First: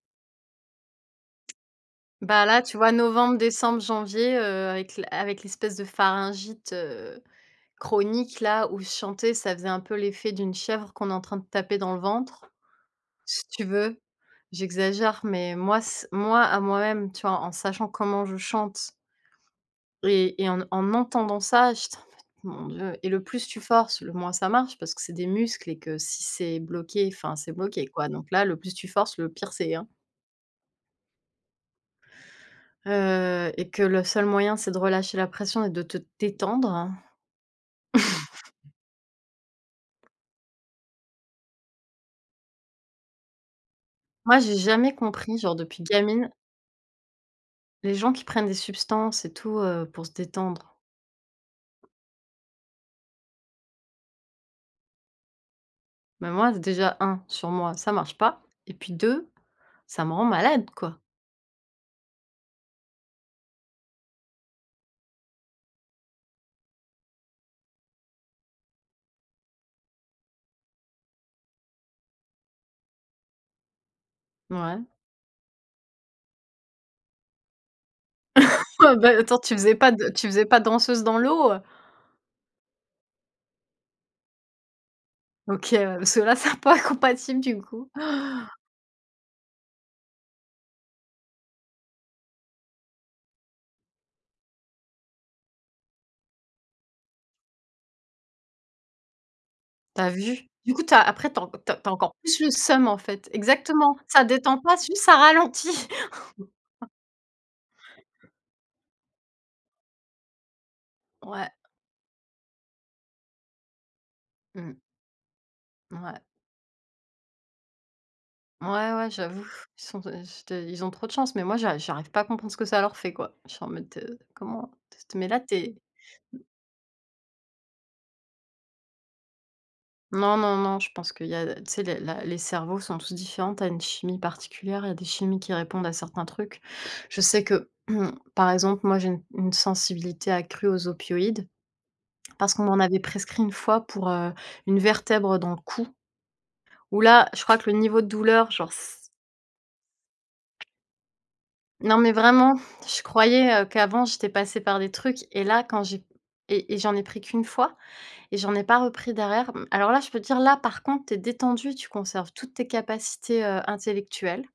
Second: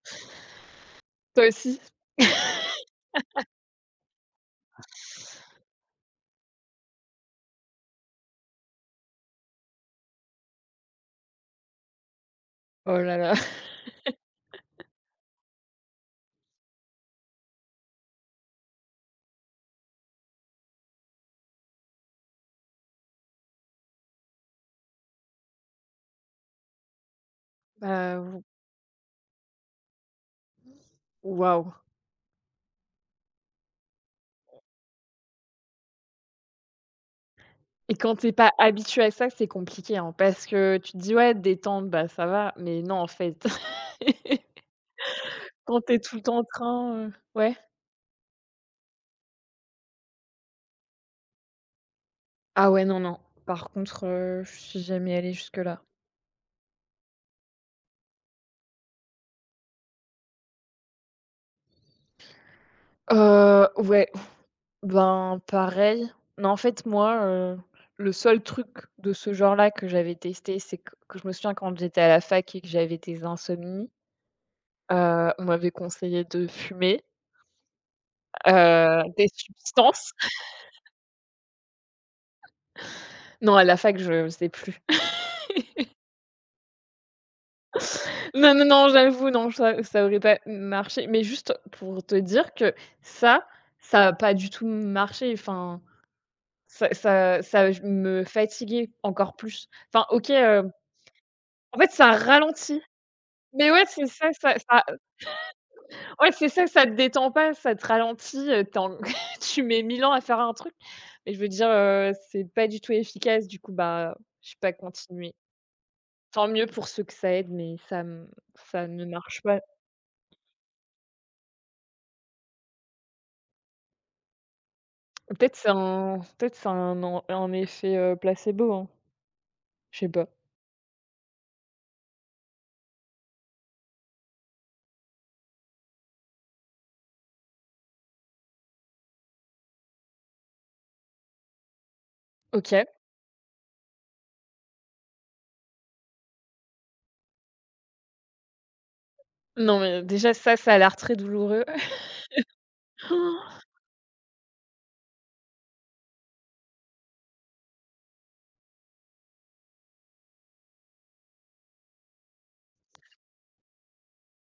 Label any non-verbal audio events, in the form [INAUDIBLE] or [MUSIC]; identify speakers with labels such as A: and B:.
A: Toi aussi.
B: Bah là, tu vois, novembre,
A: [LAUGHS]
B: décembre, janvier, heu, avec l avec l'espèce de pharyngite, heu, chronique là où chanter, ça faisait un peu l'effet d'une chèvre qu'on est en train de taper dans le ventre.
A: Oh là là.
B: Si tu veux,
A: [LAUGHS]
B: j'exagère, mais moi c moi à moi-même, tu vois, en sachant comment je chante et et en en entendant ça, j'étais en mode: «Mon Dieu» et le plus tu forces, le moins ça marche, parce que c'est des muscles et que si c'est bloqué, enfin, c'est bloqué, quoi.
A: Bah,
B: Donc
A: ou
B: là, le plus tu forces, le pire c'est, hein.
A: Waouh.
B: Heu et que le seul moyen, c'est de relâcher la pression et de te détendre.
A: Et quand tu es pas
B: [CHUCKLES]
A: habitué à ça, c'est compliqué, hein, parce que, tu te dis: «Ouais, détente, bah ça va», mais non, en fait.
B: Moi j'ai jamais compris
A: [LAUGHS]
B: genre
A: Quand
B: depuis
A: tu es tout le
B: gamine
A: temps en train, heu, ouais?
B: les gens qui prennent des substances et tout, heu, pour se détendre.
A: Ah ouais, non, non. Par contre, heu, je suis jamais allée jusque-là.
B: Mais, moi, déjà 1 sur moi, ça marche pas. Et puis 2, ça me rend malade, quoi.
A: Heu, ouais. Ben pareil. Mais en fait, moi, heu, le seul truc de ce genre là que j'avais testé, c'est q que je me souviens quand j'étais à la fac et que j'avais des insomnies,
B: Mouais.
A: heu, on m'avait conseillé de fumer
B: [CHUCKLES] Oh,
A: heu,
B: bah,
A: des
B: attends, tu faisais pas de
A: substances.
B: tu faisais pas
A: [CHUCKLES]
B: danseuse dans l'eau?
A: [CHUCKLES] Non, à la fac, je le faisais plus.
B: OK
A: [LAUGHS]
B: ouais, bah, ceux-là, ça pas compatibles, du coup.
A: Non,
B: [CHUCKLES]
A: non, non, j'avoue non, ça ça aurait pas m marché, mais juste, pour te dire que ça, ça a pas du tout m marché, enfin, ça ça ça j me fatiguait encore plus.
B: Tu
A: Enfin,
B: as
A: OK,
B: vu!
A: heu,
B: Du coup, tu as après tu as en tu as
A: en
B: tu
A: fait,
B: as
A: ça
B: encore plus le
A: ralentit.
B: seum, en fait.
A: Mais ouais,
B: Exactement.
A: c'est
B: Ça
A: ça, ça
B: détend pas,
A: ça
B: juste
A: [CHUCKLES]
B: ça ralentit.
A: ouais, c'est ça, ça
B: [CHUCKLES]
A: te détend pas, ça te ralentit, heu, tu es en [CHUCKLES] tu mets 1 000 ans à faire un truc. Mais je veux
B: Ouais.
A: dire, heu, c'est pas du tout efficace, du coup, bah, j'ai pas
B: Mmh.
A: continué.
B: Ouais.
A: Tant mieux pour ceux que ça aide, mais ça m ça
B: Mouais,
A: ne
B: ouais,
A: marche
B: j'avoue.
A: pas.
B: Ils sont t c'était ils ont trop de chance, mais moi j'a j'arrive pas à comprendre ce que ça leur fait, quoi. Je suis en mode, heu: «Comment? Tu s te mets
A: Ou
B: là,
A: peut-être
B: tu
A: c'est
B: es»
A: un
B: mmh.
A: peut-être c'est un en un effet, heu, placebo, hein. Je sais pas.
B: Non, non, non, je pense qu'il y a tu sais, la la les cerveaux sont tous différents, tu as une chimie particulière, il y a des chimies qui répondent à certains trucs. Je sais que, [COUGHS] par exemple, moi j'ai une une sensibilité accrue aux opioïdes parce qu'on m'en
A: OK.
B: avait prescrit une fois pour, heu, une vertèbre dans le cou, où là, je crois que le niveau de douleur, genre c
A: Non, mais déjà ça,
B: c
A: ça a l'air très douloureux.
B: Non, mais vraiment,
A: [CHUCKLES]
B: je croyais, heu,
A: [GASPS]
B: qu'avant, j'étais passée par des trucs et là, quand j'ai et et j'en ai pris qu'1 fois et j'en ai pas repris derrière. M alors là, je peux dire là, par contre, tu es détendu, tu conserves toutes tes capacités, heu, intellectuelles.